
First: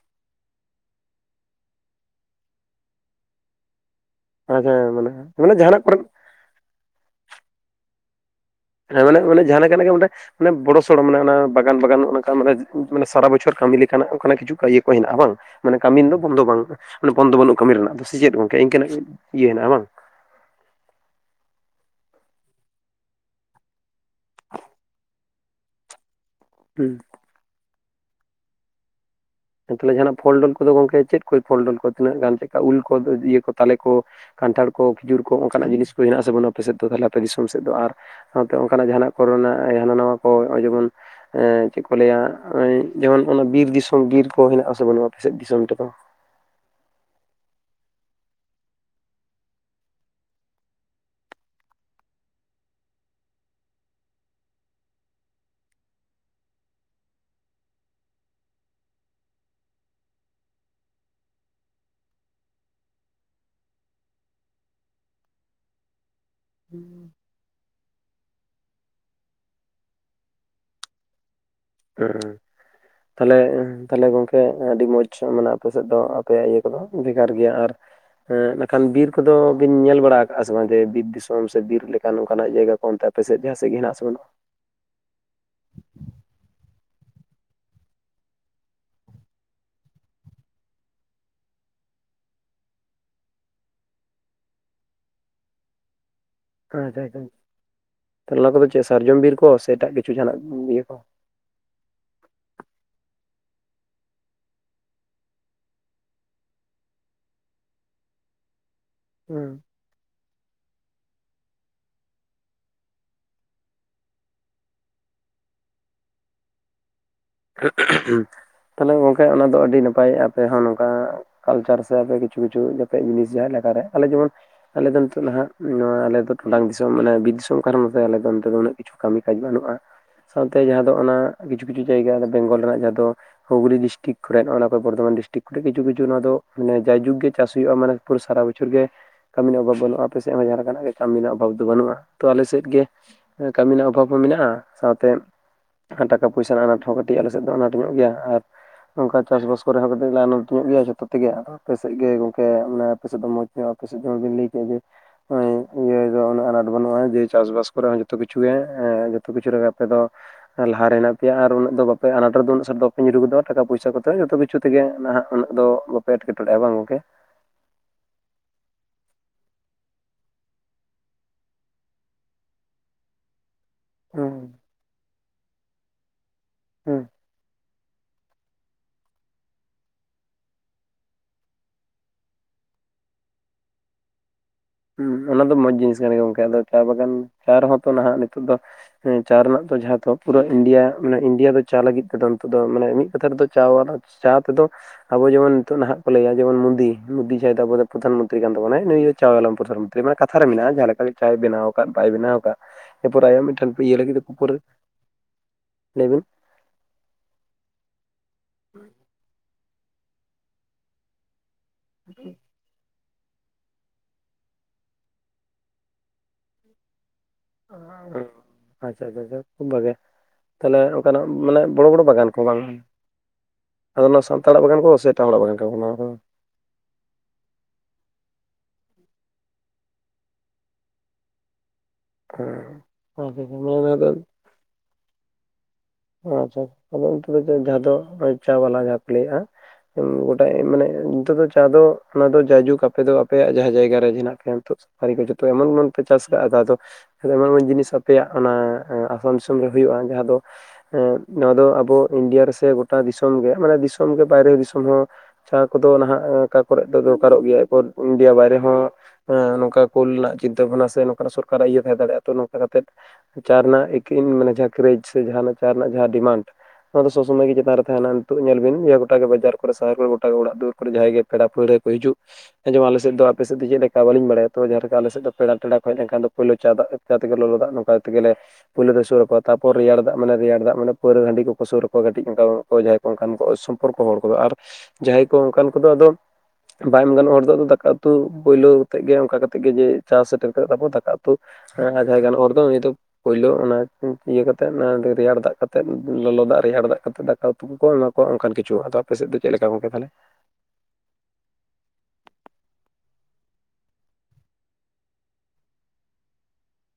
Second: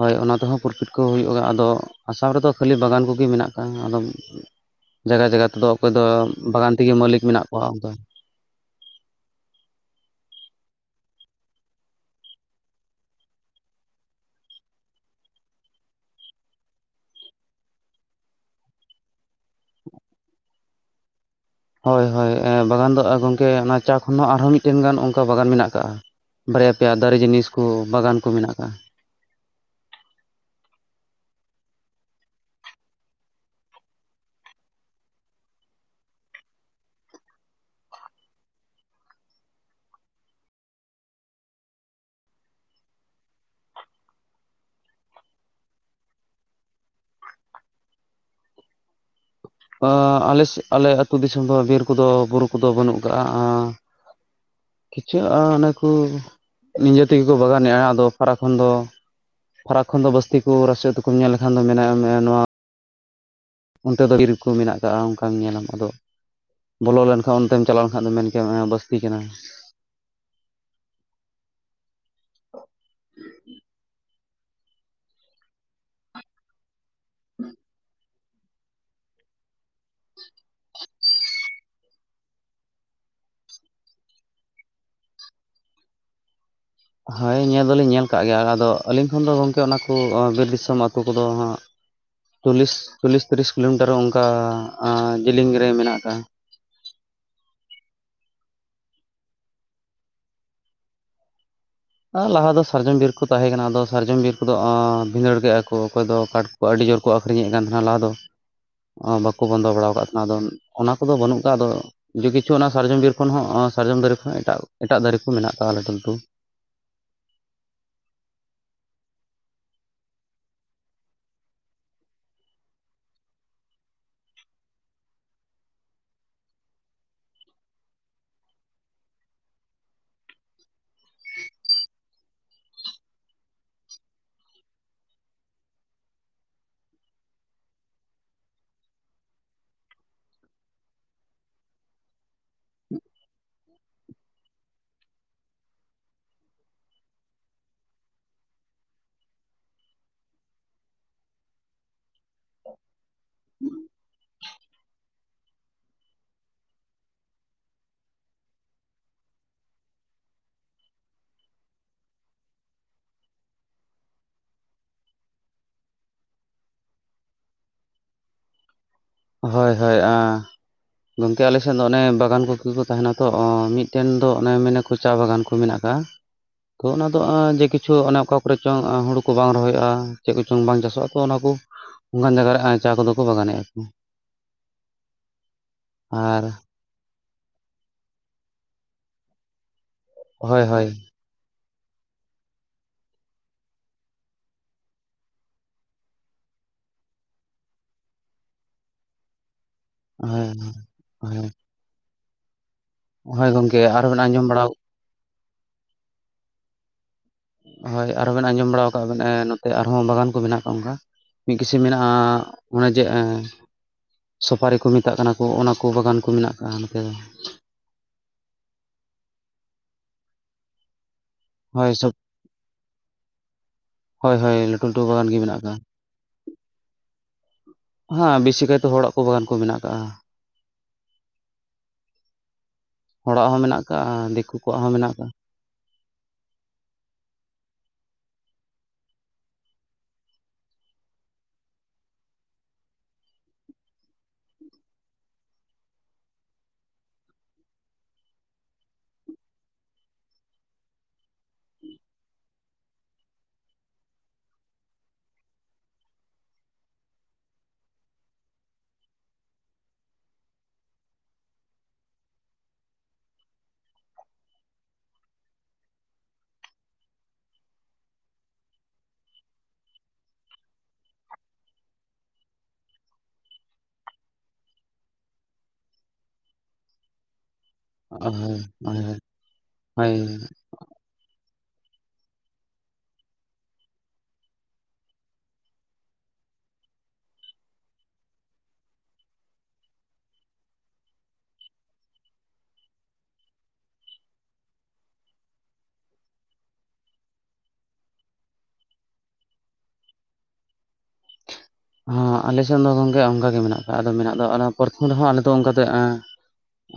ᱦᱳᱭ ᱚᱱᱟ ᱛᱮᱦᱚᱸ ᱯᱨᱚᱯᱷᱤᱴ ᱠᱚ ᱦᱩᱭᱩᱜᱼᱟ᱾ ᱟᱫᱚ ᱟᱥᱟᱢ ᱨᱮᱫᱚ ᱠᱷᱟᱹᱞᱤ ᱵᱟᱜᱟᱱ ᱠᱚᱜᱮ ᱢᱮᱱᱟᱜ ᱟᱫᱚ ᱟᱪᱪᱷᱟ ᱢᱟᱱᱮ ᱡᱟᱭᱜᱟ ᱡᱟᱭᱜᱟ ᱢᱟᱱᱮ ᱛᱮᱫᱚ ᱡᱟᱦᱟᱱᱟᱜ ᱚᱠᱚᱭ ᱠᱚᱨᱮ ᱫᱚ ᱵᱟᱜᱟᱱ ᱛᱮᱜᱮ ᱢᱟᱹᱞᱤᱠ ᱢᱮᱱᱟᱜ ᱠᱚᱣᱟ ᱚᱱᱛᱮ᱾ <unintelligible> ᱢᱟᱱᱮ ᱵᱚᱲᱚ ᱥᱚᱲᱚ ᱢᱟᱱᱮ ᱚᱱᱟ ᱵᱟᱜᱟᱱ ᱵᱟᱜᱟᱱ ᱚᱱᱠᱟ ᱢᱟᱱᱮ ᱥᱟᱨᱟ ᱵᱚᱪᱷᱚᱨ ᱠᱟᱹᱢᱤ ᱞᱮᱠᱟᱱᱟᱜ ᱚᱱᱠᱟᱱᱟᱜ ᱠᱤᱪᱷᱩ ᱤᱭᱟᱹ ᱠᱚ ᱦᱮᱱᱟᱜᱼᱟ ᱵᱟᱝ? ᱢᱟᱱᱮ ᱠᱟᱹᱢᱤᱱ ᱫᱚ ᱵᱚᱱᱫᱚ ᱵᱟᱝ᱾ ᱢᱟᱱᱮ ᱵᱚᱱᱫᱚ ᱵᱟᱹᱱᱩᱜᱼᱟ ᱠᱟᱹᱢᱤ ᱨᱮᱱᱟᱜ ᱫᱚ ᱥᱮ ᱪᱮᱫ? ᱜᱚᱝᱠᱮ! ᱤᱱᱠᱟᱹᱱᱟᱜ ᱤᱭᱟᱹ ᱦᱮᱱᱟᱜᱼᱟ ᱵᱟᱝ? ᱦᱳᱭ ᱦᱳᱭ᱾ ᱮ ᱵᱟᱜᱟᱱ ᱫᱚ ᱟᱨ ᱜᱚᱝᱠᱮ ᱚᱱᱟ ᱪᱟ ᱠᱷᱚᱱ ᱦᱚᱸ ᱟᱨᱦᱚᱸ ᱢᱤᱫᱴᱮᱱ ᱜᱟᱱ ᱚᱱᱠᱟ ᱵᱟᱜᱟᱱ ᱢᱮᱱᱟᱜ ᱠᱟᱜᱼᱟ᱾ ᱵᱟᱨᱭᱟ ᱦᱩᱸ ᱯᱮᱭᱟ ᱫᱟᱨᱮ ᱡᱤᱱᱤᱥᱠᱚ ᱵᱟᱜᱟᱱᱠᱚ ᱢᱮᱱᱟᱜ ᱟᱠᱟᱫᱼᱟ᱾ ᱛᱟᱦᱞᱮ ᱡᱟᱦᱟᱱᱟᱜ ᱯᱷᱚᱞ ᱰᱚᱞ ᱠᱚᱫᱚ ᱜᱚᱝᱠᱮ ᱪᱮᱫ ᱠᱚ ᱯᱷᱚᱞ ᱰᱚᱞ ᱠᱚ? ᱛᱤᱱᱟᱹᱜ ᱜᱟᱱ ᱪᱮᱫ ᱞᱮᱠᱟ ᱩᱞ ᱠᱚ ᱥᱮ ᱤᱭᱟᱹ ᱠᱚ ᱛᱟᱞᱮ ᱠᱚ? ᱠᱟᱱᱴᱷᱟᱲ ᱠᱚ ᱠᱷᱤᱡᱩᱨ ᱠᱚ ᱚᱱᱠᱟᱱᱟᱜ ᱡᱤᱱᱤᱥ ᱠᱚ ᱦᱮᱱᱟᱜ-ᱟ ᱥᱮ ᱵᱟᱹᱱᱩᱜ-ᱟ ᱟᱯᱮ ᱥᱮᱫ ᱫᱚ? ᱛᱟᱦᱞᱮ ᱟᱯᱮ ᱫᱤᱥᱚᱢ ᱥᱮᱫ ᱫᱚ ᱟᱨ ᱥᱟᱶᱛᱮ ᱚᱱᱠᱟᱱᱟᱜ ᱡᱟᱦᱟᱱᱟᱜ ᱠᱚᱨᱮᱱᱟᱜ ᱦᱟᱱᱟ ᱱᱷᱟᱶᱟ ᱠᱚ ᱡᱮᱢᱚᱱ ᱮᱸ ᱪᱮᱫ ᱠᱚ ᱞᱟᱹᱭᱟ ᱮᱸᱭ ᱡᱮᱢᱚᱱ ᱚᱱᱟ ᱵᱤᱨ ᱫᱤᱥᱚᱢ ᱵᱤᱨ ᱠᱚ ᱦᱮᱱᱟᱜ-ᱟ ᱥᱮ ᱵᱟᱹᱱᱩᱜᱼᱟ ᱟᱯᱮ ᱥᱮᱫ ᱫᱤᱥᱚᱢ ᱨᱮ ᱫᱚ? ᱟ ᱟᱞᱮ ᱥᱮᱜ ᱟᱞᱮ ᱟᱹᱛᱩ ᱫᱤᱥᱚᱢ ᱫᱚ ᱵᱤᱨ ᱠᱚᱫᱚ ᱵᱩᱨᱩ ᱠᱚᱫᱚ ᱵᱟᱹᱱᱩᱜ ᱟᱠᱟᱫᱼᱟ᱾ ᱟ ᱠᱷᱤᱪᱟᱹᱜᱼᱟ ᱚᱱᱟ ᱠᱚ ᱱᱤᱡᱮ ᱛᱮᱜᱮ ᱠᱚ ᱵᱟᱜᱟᱱᱮᱜᱼᱟ ᱟᱫᱚ ᱯᱷᱟᱨᱟᱠ ᱠᱷᱚᱱ ᱫᱚ᱾ ᱯᱷᱟᱨᱟᱠ ᱠᱷᱚᱱ ᱫᱚ ᱵᱟᱹᱥᱛᱤ ᱠᱚ ᱨᱟᱹᱥᱤ ᱟᱹᱛᱩ ᱠᱚᱢ ᱧᱮᱞ ᱞᱮᱠᱷᱟᱱ ᱫᱚ ᱢᱮᱱᱟᱭ <unintelligible> ᱱᱚᱶᱟ ᱚᱱᱛᱮ ᱫᱚ ᱵᱤᱨ ᱠᱚ ᱢᱮᱱᱟᱜ ᱠᱟᱜᱼᱟ ᱚᱱᱠᱟᱢ ᱧᱮᱞᱟᱢ ᱟᱫᱚ ᱵᱚᱞᱚ ᱞᱮᱱᱠᱷᱟᱱ ᱚᱱᱛᱮᱢ ᱪᱟᱞᱟᱣ ᱞᱮᱱᱠᱷᱟᱱ ᱫᱚ ᱢᱮᱱ ᱠᱮᱭᱟᱢ ᱵᱟᱹᱥᱛᱤ ᱠᱟᱱᱟ᱾ <unintelligible> ᱛᱟᱦᱞᱮ ᱛᱟᱦᱞᱮ ᱜᱚᱝᱠᱮ ᱟᱹᱰᱤ ᱢᱚᱸᱡᱽ ᱥᱟᱶ ᱢᱮᱱᱟᱜ ᱟᱯᱮ ᱥᱮᱫ ᱫᱚ ᱟᱯᱮᱭᱟᱜ ᱤᱭᱟᱹ ᱠᱚᱫᱚ᱾ ᱵᱷᱮᱜᱟᱨ ᱜᱮᱭᱟ ᱟᱨ ᱦᱮᱸ ᱤᱱᱟᱹᱠᱷᱟᱱ ᱵᱤᱨ ᱠᱚᱫᱚ ᱵᱤᱱ ᱧᱮᱞ ᱵᱟᱲᱟ ᱟᱠᱟᱫᱼᱟ ᱥᱮ ᱵᱟᱝ ᱜᱮ? ᱵᱤᱨ ᱫᱤᱥᱚᱢ ᱥᱮ ᱵᱤᱨ ᱞᱮᱠᱟᱱ ᱚᱱᱠᱟᱱᱟᱜ ᱡᱟᱭᱜᱟ ᱠᱚ ᱚᱱᱛᱮ? ᱟᱯᱮ ᱥᱮᱫ ᱡᱟᱦᱟᱸ ᱥᱮᱫ ᱜᱮ ᱦᱮᱱᱟᱜ ᱥᱮ ᱵᱟᱹᱱᱩᱜ-ᱟ? ᱦᱳᱭ ᱧᱮᱞ ᱫᱚᱞᱤᱧ ᱠᱟᱜ ᱜᱮᱭᱟ᱾ ᱟᱫᱚ ᱟᱹᱞᱤᱧ ᱠᱷᱚᱱ ᱫᱚ ᱜᱚᱝᱠᱮ ᱚᱱᱟ ᱠᱚ ᱵᱤᱨ ᱫᱤᱥᱚᱢ ᱟᱹᱛᱩ ᱠᱚᱫᱚ ᱦᱟᱸᱜ ᱪᱚᱞᱞᱤᱥ ᱪᱚᱞᱞᱤᱥ ᱛᱤᱨᱤᱥ ᱠᱤᱞᱳᱢᱤᱴᱟᱨ ᱚᱱᱠᱟ ᱟᱸ ᱡᱤᱞᱤᱝ ᱨᱮ ᱢᱮᱱᱟᱜ ᱠᱟᱜ-ᱟ᱾ <unintelligible> ᱠᱚᱫᱚ ᱪᱮᱫ ᱥᱟᱨᱡᱚᱢ ᱵᱤᱨ ᱠᱚ ᱥᱮ ᱮᱴᱟᱜ ᱠᱤᱪᱷᱩ ᱡᱟᱦᱟᱱᱟᱜ ᱤᱭᱟᱹ ᱠᱚ? ᱟᱨ ᱞᱟᱦᱟ ᱫᱚ ᱥᱟᱨᱡᱚᱢ ᱵᱤᱨ ᱠᱚ ᱛᱟᱦᱮᱸ ᱠᱟᱱᱟ᱾ ᱟᱫᱚ ᱥᱟᱨᱡᱚᱢ ᱵᱤᱨ ᱠᱚᱫᱚ ᱵᱷᱤᱸᱫᱟᱹᱲ ᱠᱮᱫᱼᱟ ᱠᱚ ᱚᱠᱚᱭ ᱫᱚ ᱠᱟᱴ ᱠᱚ ᱟᱹᱰᱤ ᱡᱩᱨ ᱠᱚ ᱟᱹᱠᱷᱨᱤᱧᱮᱫ ᱠᱟᱱ ᱛᱟᱦᱮᱱᱟ ᱞᱟᱦᱟ ᱫᱚ᱾ ᱟ ᱵᱟᱠᱚ ᱦᱩᱸ ᱵᱚᱱᱫᱚ ᱵᱟᱲᱟᱣ ᱠᱟᱫ ᱟᱫᱚ ᱚᱱᱟ ᱠᱚᱫᱚ ᱵᱟᱹᱱᱩᱜ ᱠᱟᱜ ᱟᱫᱚ᱾ ᱡᱩ ᱠᱤᱪᱷᱩ ᱚᱱᱟ ᱥᱟᱨᱡᱚᱢ ᱵᱤᱨ ᱠᱷᱚᱱ ᱦᱚᱸ ᱥᱟᱨᱡᱚᱢ ᱫᱟᱨᱮ ᱠᱷᱚᱡ ᱮᱴᱟᱜ ᱮᱴᱟᱜ ᱫᱟᱨᱮ ᱠᱩ ᱢᱮᱱᱟᱜ ᱠᱟᱜ-ᱟ ᱞᱟᱹᱴᱩ ᱞᱟᱹᱴᱩ᱾ ᱛᱟᱦᱞᱮ ᱜᱚᱝᱠᱮ ᱚᱱᱟ ᱫᱚ ᱟᱹᱰᱤ ᱱᱟᱯᱟᱭ ᱟᱯᱮ ᱦᱚᱸ ᱱᱚᱝᱠᱟ ᱠᱟᱞᱪᱟᱨ ᱥᱮ ᱟᱯᱮ ᱠᱤᱪᱷᱩ ᱠᱤᱪᱷᱩ ᱡᱟᱛᱮ ᱡᱤᱱᱤᱥ ᱡᱟᱦᱟᱸ ᱞᱮᱠᱟᱨᱮ ᱟᱞᱮ ᱡᱮᱢᱚᱱ ᱟᱞᱮ ᱫᱚ ᱱᱤᱛᱚᱜ ᱱᱟᱸᱜ ᱱᱚᱣᱟ ᱟᱞᱮᱫᱚ ᱴᱚᱰᱟᱝ ᱫᱤᱥᱚᱢ ᱢᱟᱱᱮ ᱵᱤᱨ ᱫᱤᱥᱚᱢ ᱠᱟᱨᱚᱱ ᱱᱚᱛᱮ ᱟᱞᱮ ᱫᱚ ᱱᱚᱛᱮ ᱩᱱᱟᱹᱜ ᱠᱤ ᱠᱟᱹᱢᱤ ᱠᱟᱡᱽ ᱵᱟᱹᱱᱩᱜᱼᱟ ᱥᱟᱶᱛᱮ ᱡᱟᱦᱟᱸ ᱫᱚ ᱚᱱᱟ ᱠᱤᱪᱷᱩ ᱠᱤᱪᱷᱩ ᱡᱟᱭᱜᱟ ᱵᱮᱝᱜᱚᱞ ᱨᱮᱱᱟᱜ ᱡᱟᱦᱟᱸ ᱫᱚ ᱦᱩᱜᱞᱤ ᱰᱤᱥᱴᱤᱠ ᱠᱚᱨᱮᱜ ᱱᱚᱜ ᱱᱟ ᱵᱚᱨᱫᱷᱚᱢᱟᱱ ᱰᱤᱥᱴᱤᱠ ᱠᱚᱨᱮᱜ ᱠᱤᱪᱷᱩ ᱠᱤᱪᱷᱩ ᱱᱚᱣᱟ ᱫᱚ ᱢᱟᱱᱮ ᱡᱟᱭᱡᱩᱜᱽ ᱜᱮ ᱪᱟᱥ ᱦᱩᱭᱩᱜᱼᱟ ᱢᱟᱱᱮ ᱯᱩᱨᱟᱹ ᱥᱟᱨᱟ ᱵᱚᱪᱷᱚᱨ ᱜᱮ ᱠᱟᱹᱢᱤ ᱨᱮᱱᱟᱜ ᱚᱵᱷᱟᱵᱽ ᱵᱟᱹᱱᱩᱜᱼᱟ ᱟᱯᱮ ᱥᱮᱫᱽ ᱦᱚᱸ ᱡᱟᱦᱟᱸ ᱞᱮᱠᱟᱱᱟᱜ ᱜᱮ ᱠᱟᱹᱢᱤ ᱨᱮᱱᱟᱜ ᱚᱵᱷᱟᱵᱽ ᱫᱚ ᱵᱟᱹᱱᱩᱜᱼᱟ ᱛᱚ ᱟᱞᱮ ᱥᱮᱫᱽ ᱜᱮ ᱠᱟᱹᱢᱤ ᱨᱮᱱᱟᱜ ᱚᱵᱷᱟᱵᱽ ᱦᱚᱸ ᱢᱮᱱᱟᱜᱼᱟ ᱥᱟᱶᱛᱮ ᱴᱟᱠᱟ ᱯᱚᱭᱥᱟ ᱨᱮᱱᱟᱜ ᱟᱱᱟᱴ ᱦᱚᱸ ᱠᱟᱹᱴᱤᱡᱽ ᱟᱞᱮ ᱥᱮᱫᱽ ᱫᱚ ᱟᱱᱟᱴ ᱧᱚᱜ ᱜᱮᱭᱟ ᱟᱨ ᱱᱚᱝᱠᱟ ᱪᱟᱥᱵᱟᱥ ᱠᱚᱨᱮ ᱦᱚᱸ ᱠᱟᱹᱴᱤᱡᱽ ᱞᱮ ᱟᱱᱟᱴ ᱧᱚᱜ ᱜᱮᱭᱟ ᱡᱷᱚᱛᱚ ᱛᱮᱜᱮ᱾ ᱟᱯᱮᱥᱮᱜ ᱜᱮ ᱜᱚᱝᱠᱮ ᱢᱟᱱᱮ ᱟᱯᱮᱥᱮᱫ ᱫᱚ ᱢᱚᱸᱡᱽ ᱧᱚᱜ ᱟᱯᱮᱥᱮᱫ ᱫᱚ ᱵᱮᱱ ᱞᱟᱹᱭ ᱠᱮᱫ ᱡᱮ ᱚᱭ ᱤᱭᱟᱹ ᱫᱚ ᱩᱱᱟᱹᱜ ᱟᱱᱟᱴ ᱵᱟᱹᱱᱩᱜᱼᱟ ᱡᱮ ᱪᱟᱥᱵᱟᱥ ᱠᱚᱨᱮ ᱦᱚᱸ ᱡᱚᱛᱚ ᱠᱤᱪᱷᱩ ᱜᱮ ᱡᱚᱛᱚ ᱠᱤᱪᱷᱩ ᱨᱮᱜᱮ ᱟᱯᱮ ᱫᱚ ᱞᱟᱦᱟᱨᱮ ᱦᱮᱱᱟᱜ ᱯᱮᱭᱟ ᱟᱨ ᱩᱱᱟᱹᱜ ᱟ ᱵᱟᱯᱮ ᱟᱱᱟᱴ ᱨᱮ ᱫᱚ ᱩᱱᱟᱹᱜ ᱥᱟᱴ ᱫᱚ ᱵᱟᱯᱮ ᱧᱩᱨᱩ ᱜᱚᱫᱚᱜ ᱴᱟᱠᱟ ᱯᱩᱭᱥᱟ ᱠᱚᱛᱮ ᱡᱚᱛᱚ ᱠᱤᱪᱷᱩ ᱛᱮᱜᱮ ᱱᱟᱸᱜ ᱩᱱᱟᱹᱜ ᱫᱚ ᱵᱟᱯᱮ ᱮᱴᱠᱮᱴᱚᱬᱮᱜᱼᱟ ᱵᱟᱝ ᱜᱚᱝᱠᱮ ᱦᱳᱭ ᱦᱳᱭ ᱟ ᱜᱚᱝᱠᱮ ᱟᱞᱮᱥᱮᱫ ᱫᱚ ᱚᱱᱮ ᱵᱟᱜᱟᱱ ᱠᱚᱜᱮ ᱠᱚ ᱛᱟᱦᱮᱱᱟ ᱛᱚ ᱚ ᱢᱤᱫᱴᱮᱱ ᱫᱚ ᱚᱱᱮ ᱦᱩᱸ ᱢᱮᱱᱟᱠᱚ ᱪᱟ ᱵᱟᱜᱟᱱ ᱠᱚ ᱢᱮᱱᱟᱜ ᱠᱟᱜᱼᱟ ᱛᱚ ᱦᱩᱸ ᱚᱱᱟᱫᱚ ᱡᱮ ᱠᱤᱪᱷᱩ ᱚᱱᱮ ᱚᱠ ᱠᱚᱨᱮ ᱪᱚᱝ ᱦᱩᱲᱩ ᱠᱚ ᱵᱟᱝ ᱨᱚᱦᱚᱭᱚᱜᱼᱟ ᱪᱮᱫ ᱠᱚᱪᱚᱝ ᱵᱟᱝ ᱪᱟᱥᱚᱜᱼᱟ ᱛᱚ ᱚᱱᱟ ᱠᱚ ᱚᱱᱠᱟᱱ ᱡᱟᱭᱜᱟ ᱨᱮ ᱪᱟ ᱠᱚᱫᱚ ᱠᱚ ᱵᱟᱜᱟᱱᱮᱫ-ᱟ ᱠᱚ ᱦᱩᱸ ᱚᱱᱟ ᱫᱚ ᱢᱚᱸᱡᱽ ᱡᱤᱱᱤᱥ ᱠᱟᱱ ᱜᱮ ᱜᱚᱝᱠᱮ ᱟᱨ ᱟᱫᱚ ᱪᱟ ᱵᱟᱜᱟᱱ ᱪᱟ ᱨᱮᱦᱚᱸ ᱛᱚ ᱱᱟᱸᱦ ᱱᱤᱛᱚᱜ ᱫᱚ ᱪᱟ ᱨᱮᱱᱟᱜ ᱛᱚ ᱡᱟᱦᱟᱸ ᱛᱚ ᱯᱩᱨᱟᱹ ᱦᱳᱭ ᱤᱱᱰᱤᱭᱟ ᱦᱳᱭ ᱢᱟᱱᱮ ᱤᱱᱰᱤᱭᱟ ᱫᱚ ᱪᱟ ᱞᱟᱹᱜᱤᱫ ᱛᱮᱫᱚ ᱱᱤᱛᱚᱜ ᱫᱚ ᱢᱟᱱᱮ ᱢᱤᱫ ᱠᱟᱛᱷᱟ ᱨᱮᱫᱚ ᱪᱟ ᱪᱟ ᱛᱮᱫᱚ ᱟᱵᱚ ᱡᱮᱢᱚᱱ ᱱᱤᱛᱚᱜ ᱱᱟᱸᱦ ᱠᱚ ᱞᱟᱹᱭ ᱟ ᱡᱮᱱᱚᱱ ᱢᱩᱫᱤ ᱢᱩᱫᱤ ᱪᱟ ᱛᱟᱵᱚᱱᱟ ᱯᱚᱨᱫᱷᱟᱱ ᱢᱚᱱᱛᱤᱨᱤ ᱠᱟᱱ ᱛᱟᱵᱚᱱᱟᱭᱟ ᱪᱟ ᱵᱟᱞᱟ ᱯᱨᱚᱫᱷᱱ ᱢᱚᱱᱛᱨᱤ ᱢᱟᱱᱮ ᱠᱟᱛᱷᱟ ᱨᱮ ᱢᱮᱱᱟᱜᱼᱟ ᱡᱟᱦᱟᱸ ᱞᱮᱠᱟ ᱜᱮ ᱪᱟᱭ ᱦᱳᱭ ᱵᱮᱱᱟᱣ ᱟᱠᱟᱫ ᱵᱟᱭ ᱵᱮᱱᱟᱣ ᱠᱟᱜ ᱮᱯᱚᱨ ᱟᱭᱟᱜ ᱦᱳᱭ ᱢᱤᱫᱴᱮᱱ ᱜᱚᱢᱠᱮ ᱤᱭᱟᱹ ᱟᱨᱦᱚᱸ ᱞᱟᱜᱤᱫ ᱵᱮᱱ ᱟᱸᱡᱚᱢ ᱯᱩᱨ ᱵᱟᱲᱟ ᱞᱟᱹᱭ ᱵᱤᱱ ᱦᱳᱭ ᱟᱨ ᱵᱮᱱ ᱟᱸᱡᱚᱢ ᱵᱟᱲᱟᱣ ᱠᱟᱜ ᱵᱮᱱ ᱱᱚᱛᱮ ᱟᱨᱦᱚᱸ ᱵᱟᱜᱟᱱ ᱠᱚ ᱢᱮᱱᱟᱜ ᱠᱚ ᱚᱱᱠᱟ ᱢᱤᱫ ᱠᱤᱥᱤᱢ ᱢᱮᱱᱟᱜ-ᱟ᱾ ᱚᱱᱮ ᱡᱮ ᱥᱳᱯᱷᱟᱨᱤ ᱠᱚ ᱢᱮᱛᱟᱜ ᱠᱟᱱᱟ ᱠᱚ ᱚᱱᱟ ᱠᱚ ᱵᱟᱜᱟᱱ ᱠᱚ ᱢᱮᱱᱟᱜ ᱠᱟᱜ-ᱟ ᱱᱚᱛᱮ ᱫᱚ᱾ ᱟᱪᱪᱷᱟ ᱟᱪᱪᱷᱟ ᱟᱪᱪᱷᱟ ᱠᱷᱩᱵ ᱵᱷᱟᱜᱮᱭ ᱛᱟᱞᱦᱮ ᱚᱱᱠᱟᱱᱟᱜ ᱢᱟᱱᱮ ᱵᱚᱲᱚ ᱦᱳᱭ ᱵᱚᱲᱚ ᱥᱚᱵ ᱵᱟᱜᱟᱱ ᱠᱚ ᱵᱟᱝ ᱟᱫᱚ ᱚᱱᱟ ᱦᱳᱭ ᱦᱳᱭ ᱥᱟᱱᱛᱟᱲᱟᱜ ᱵᱟᱜᱟᱱ ᱞᱟᱹᱴᱩ ᱠᱚ ᱞᱟᱹᱴᱩ ᱥᱮ ᱮᱴᱟᱜ ᱜᱮ ᱦᱚᱲᱟᱜ ᱢᱮᱱᱟᱜ ᱵᱟᱜᱟᱱ ᱟᱠᱟᱜᱼᱟ <unintelligible> ᱦᱮᱸ ᱵᱮᱥᱤᱠᱟᱭᱛᱮ ᱦᱚᱲᱟᱜ ᱠᱚ ᱵᱟᱜᱟᱱ ᱠᱚ ᱢᱮᱱᱟᱜ ᱠᱟᱜᱼᱟ᱾ ᱦᱮᱸ ᱟᱪᱪᱷᱟ ᱦᱚᱲᱟᱜ ᱟᱪᱪᱷᱟ ᱦᱚᱸ ᱢᱮᱱᱟᱜ ᱱᱚᱣᱟ ᱫᱚ ᱠᱟᱜ-ᱟ ᱫᱤᱠᱩ ᱠᱚᱣᱟᱜ ᱦᱚᱸ ᱢᱮᱱᱟᱜ ᱠᱟᱜ-ᱟ᱾ ᱟᱼᱪᱪᱷᱟ ᱟᱫᱚ ᱚᱱᱛᱮ ᱫᱚ ᱡᱟᱦᱟᱸ ᱫᱚ ᱪᱟ ᱵᱟᱞᱟ ᱡᱟᱦᱟᱸ ᱠᱚ ᱞᱟᱹᱭ-ᱟ ᱜᱚᱴᱟᱜ ᱢᱟᱱᱮ ᱱᱤᱛᱚᱜ ᱫᱚ ᱪᱟ ᱫᱚ ᱚᱱᱟ ᱫᱚ ᱡᱟᱭᱡᱩᱜᱽ ᱟᱯᱮ ᱫᱚ ᱟᱯᱮᱭᱟᱜ ᱡᱟᱦᱟᱸ ᱡᱟᱭᱜᱟ ᱨᱮ ᱦᱮᱱᱟᱜ ᱯᱮ ᱱᱤᱛᱚ ᱟᱨᱤ ᱠᱚ ᱡᱚᱛᱚ ᱮᱢᱚᱱ ᱮᱢᱚᱱ ᱯᱮ ᱪᱟᱥ ᱠᱟᱜ ᱟ ᱫᱚ ᱮᱢᱚᱱ ᱮᱢᱚᱱ ᱡᱤᱱᱤᱥ ᱟᱯᱮᱭᱟᱜ ᱚᱱᱟ ᱟᱥᱟᱢ ᱫᱤᱥᱚᱢ ᱨᱮ ᱦᱩᱭᱩᱜ-ᱟ ᱡᱟᱦᱟᱸ ᱫᱚ ᱦᱮᱸ ᱱᱚᱣᱟ ᱫᱚ ᱟᱵᱚ ᱤᱱᱰᱤᱭᱟ ᱨᱮᱥᱮ ᱜᱚᱴᱟ ᱫᱤᱥᱚᱢ ᱜᱮ ᱢᱟᱱᱮ ᱫᱤᱥᱚᱢ ᱜᱮ ᱵᱟᱭᱨᱮ ᱫᱤᱥᱚᱢ ᱦᱚᱸ ᱪᱟ ᱠᱚᱫᱚ ᱱᱟᱦᱟᱜ ᱚᱠᱟ ᱠᱚᱨᱮ ᱫᱚ ᱫᱚᱨᱠᱟᱨᱚᱜ ᱜᱮᱭᱟ ᱮᱯᱚᱨ ᱤᱱᱰᱤᱭᱟ ᱵᱟᱭᱨᱮ ᱦᱚᱸ ᱦᱮᱸ ᱱᱚᱝᱠᱟ ᱠᱳᱞ ᱨᱮᱱᱟᱜ ᱪᱤᱱᱛᱟᱹ ᱵᱷᱟᱵᱽᱱᱟ ᱥᱮ ᱱᱚᱝᱠᱟᱱᱟᱜ ᱥᱚᱨᱠᱟᱨᱟᱜ ᱤᱭᱟᱹ ᱛᱟᱦᱮᱸ ᱫᱟᱲᱮᱭᱟᱜᱼᱟ ᱛᱚ ᱱᱚᱝᱠᱟ ᱠᱟᱛᱮᱫ ᱪᱟ ᱨᱮᱱᱟᱜ ᱮᱠ ᱮ ᱢᱟᱱᱮ ᱡᱟᱸᱦᱟ ᱠᱮᱨᱮᱡᱽ ᱥᱮ ᱡᱟᱸᱦᱟ ᱪᱟ ᱨᱮᱱᱟᱜ ᱰᱤᱢᱟᱱᱰ ᱱᱚᱣᱟ ᱫᱚ ᱥᱚᱵᱽ ᱥᱚᱢᱚᱭ ᱜᱮ ᱪᱮᱛᱟᱱ ᱨᱮ ᱛᱟᱦᱮᱱᱟ ᱱᱤᱛᱳᱜ ᱧᱮᱞ ᱵᱤᱱ ᱜᱚᱴᱟ ᱜᱮ ᱵᱟᱡᱟᱨ ᱠᱚᱨᱮ ᱥᱟᱦᱟᱨ ᱠᱚᱨᱮ ᱜᱚᱴᱟᱜ ᱜᱮ ᱚᱲᱟᱜ ᱫᱩᱣᱟᱹᱨ ᱡᱟᱦᱟᱸᱭ ᱜᱮ ᱯᱮᱲᱟ ᱯᱟᱹᱲᱦᱟ ᱦᱤᱡᱩᱜ ᱡᱮᱢᱚᱱ ᱟᱞᱮ ᱥᱮᱫ ᱫᱚ ᱟᱯᱮ ᱥᱮᱫ ᱫᱚ ᱪᱮᱫ ᱞᱮᱠᱟ ᱵᱟᱹᱞᱤᱧ ᱵᱟᱲᱟᱭᱟ ᱛᱚ ᱡᱟᱦᱟᱸ ᱞᱮᱠᱟ ᱟᱞᱮ ᱥᱮᱫ ᱫᱚ ᱯᱮᱲᱟ ᱴᱮᱲᱟ ᱠᱚ ᱦᱮᱡᱽ ᱞᱮᱠᱷᱟᱱ ᱫᱚ ᱯᱳᱭᱳ ᱪᱟ ᱫᱟᱜᱽ ᱛᱮ ᱞᱚᱞᱚ ᱫᱟᱜᱽ ᱚᱱᱠᱟ ᱛᱮᱜᱮ ᱞᱮ ᱦᱳᱭ ᱯᱩᱭᱞᱩ ᱦᱳᱭ ᱥᱩᱨ ᱟᱠᱚᱣᱟ ᱛᱟᱨᱯᱚᱨ ᱨᱮᱭᱟᱲ ᱦᱳᱭ ᱫᱟᱜᱽ ᱫᱟᱜᱽ ᱢᱟᱱᱮ ᱯᱟᱹᱣᱟᱹ ᱦᱟᱺᱰᱤ ᱠᱚᱠᱚ ᱥᱩᱨ ᱟᱠᱣᱟ ᱠᱟᱹᱴᱤᱡᱽ ᱚᱱᱠᱟᱱ ᱠᱚ ᱡᱟᱦᱟᱸᱭ ᱠᱚ ᱚᱱᱠᱟᱱ ᱠᱚ ᱥᱚᱢᱯᱚᱨᱠᱚ ᱦᱚᱲ ᱠᱚᱫᱚ ᱟᱨ ᱡᱟᱦᱟᱸᱭ ᱠᱚ ᱚᱱᱠᱟᱱ ᱠᱚᱫᱚ ᱟᱫᱚ ᱵᱟᱭ ᱮᱢ ᱜᱟᱱᱚᱜ ᱦᱚᱲ ᱫᱚ ᱫᱟᱠᱟ ᱩᱛᱩ ᱯᱳᱭᱞᱳ ᱛᱮᱫ ᱜᱮ ᱚᱱᱠᱟ ᱠᱟᱛᱮᱜ ᱜᱮ ᱡᱮ ᱪᱟ ᱥᱮᱴᱮᱨ ᱠᱟᱛᱮ ᱜᱮ ᱛᱟᱨᱯᱚᱨ ᱫᱟᱠᱟ ᱩᱛᱩ ᱟᱭ ᱜᱟᱱᱚᱜ ᱦᱚᱲ ᱫᱚ ᱯᱳᱭᱞᱳ ᱚᱱᱟ ᱤᱭᱟᱹ ᱠᱟᱛᱮᱜ ᱰᱟᱹ ᱨᱮᱭᱟᱲ ᱫᱟᱜᱽ ᱠᱟᱛᱮᱫ ᱞᱚᱞᱚ ᱫᱟᱜᱽ ᱨᱮᱭᱟᱲ ᱫᱟᱜᱽ ᱠᱟᱛᱮ ᱫᱟᱠᱟ ᱩᱛᱩ ᱠᱚᱠᱚ ᱮᱢᱟ ᱠᱚᱣᱟ ᱚᱱᱟᱱ ᱠᱤᱪᱷᱩ ᱟᱫᱚ ᱟᱯᱮ ᱥᱮᱫ ᱫᱚ ᱪᱮᱫ ᱞᱮᱠᱟ ᱜᱚᱝᱠᱮ ᱛᱟᱦᱮ? ᱦᱚᱸ ᱟᱞᱮᱥᱮᱫ ᱫᱚ ᱜᱚᱝᱠᱮ ᱚᱱᱠᱟ ᱜᱮ ᱢᱮᱱᱟᱜ ᱠᱟᱜ ᱟᱫᱚ ᱢᱮᱱᱟᱜ ᱫᱚ ᱯᱨᱚᱛᱷᱚᱢ ᱨᱮᱦᱚᱸ ᱟᱞᱮ ᱫᱚ ᱚᱱᱠᱟ ᱛᱮ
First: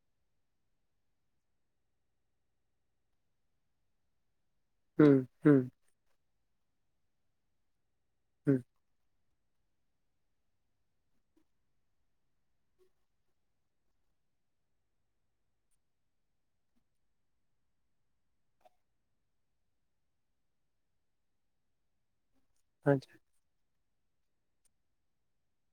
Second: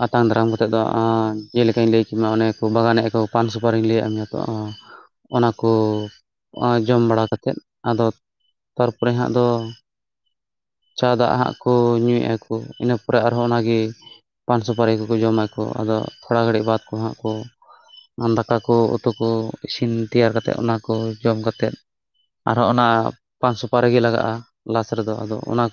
ᱟᱛᱟᱝ ᱫᱟᱨᱟᱢ ᱠᱟᱛᱮᱫ ᱫᱚ ᱟᱸ ᱡᱮᱞᱮᱠᱟᱧ ᱞᱟᱹᱭ ᱠᱮ ᱚᱱᱮ ᱠᱚ ᱵᱟᱜᱟᱱᱮᱫᱼᱟ ᱠᱚ ᱯᱟᱱ ᱥᱩᱯᱟᱨᱤᱧ ᱞᱟᱹᱭᱟᱫ ᱢᱮᱭᱟ ᱚᱸ ᱦᱩᱸ ᱚᱱᱟ ᱦᱩᱸ ᱠᱚ ᱟᱡᱚᱢ ᱵᱟᱲᱟ ᱠᱟᱛᱮᱫ ᱟᱫᱚ ᱦᱩᱸ ᱛᱟᱨᱯᱚᱨᱮ ᱦᱟᱸᱜ ᱫᱚ᱾ ᱪᱟ ᱫᱟᱜ ᱦᱟᱸᱜ ᱠᱚ ᱧᱩᱭᱮᱫᱼᱟ, ᱠᱚ ᱤᱱᱟᱹᱯᱚᱨᱮ ᱟᱨᱦᱚᱸ ᱚᱱᱟᱜᱮ ᱯᱟᱱ ᱥᱩᱯᱟᱹᱨᱤ ᱠᱚ-ᱠᱚ ᱡᱚᱢ ᱢᱟᱠᱚ ᱟᱫᱚ ᱛᱷᱚᱲᱟ ᱜᱷᱟᱹᱲᱤᱡ ᱵᱟᱫᱽ ᱠᱚ ᱦᱟᱸᱜ ᱠᱚ ᱫᱟᱠᱟ ᱠᱚ, ᱩᱛᱩ ᱠᱚ, ᱤᱥᱤᱱ ᱛᱮᱭᱟᱨᱠᱟᱛᱮᱫ ᱚᱱᱟᱠᱚ ᱡᱚᱢ ᱠᱟᱛᱮᱫ ᱟᱨᱦᱚᱸ ᱚᱱᱟ ᱟᱪᱪᱷᱟ ᱯᱟᱱᱥᱩᱯᱟᱨᱤ ᱜᱮ ᱞᱟᱜᱟᱜᱼᱟ, ᱞᱟᱥ ᱨᱮᱫᱚ ᱟᱫᱚ ᱚᱱᱟ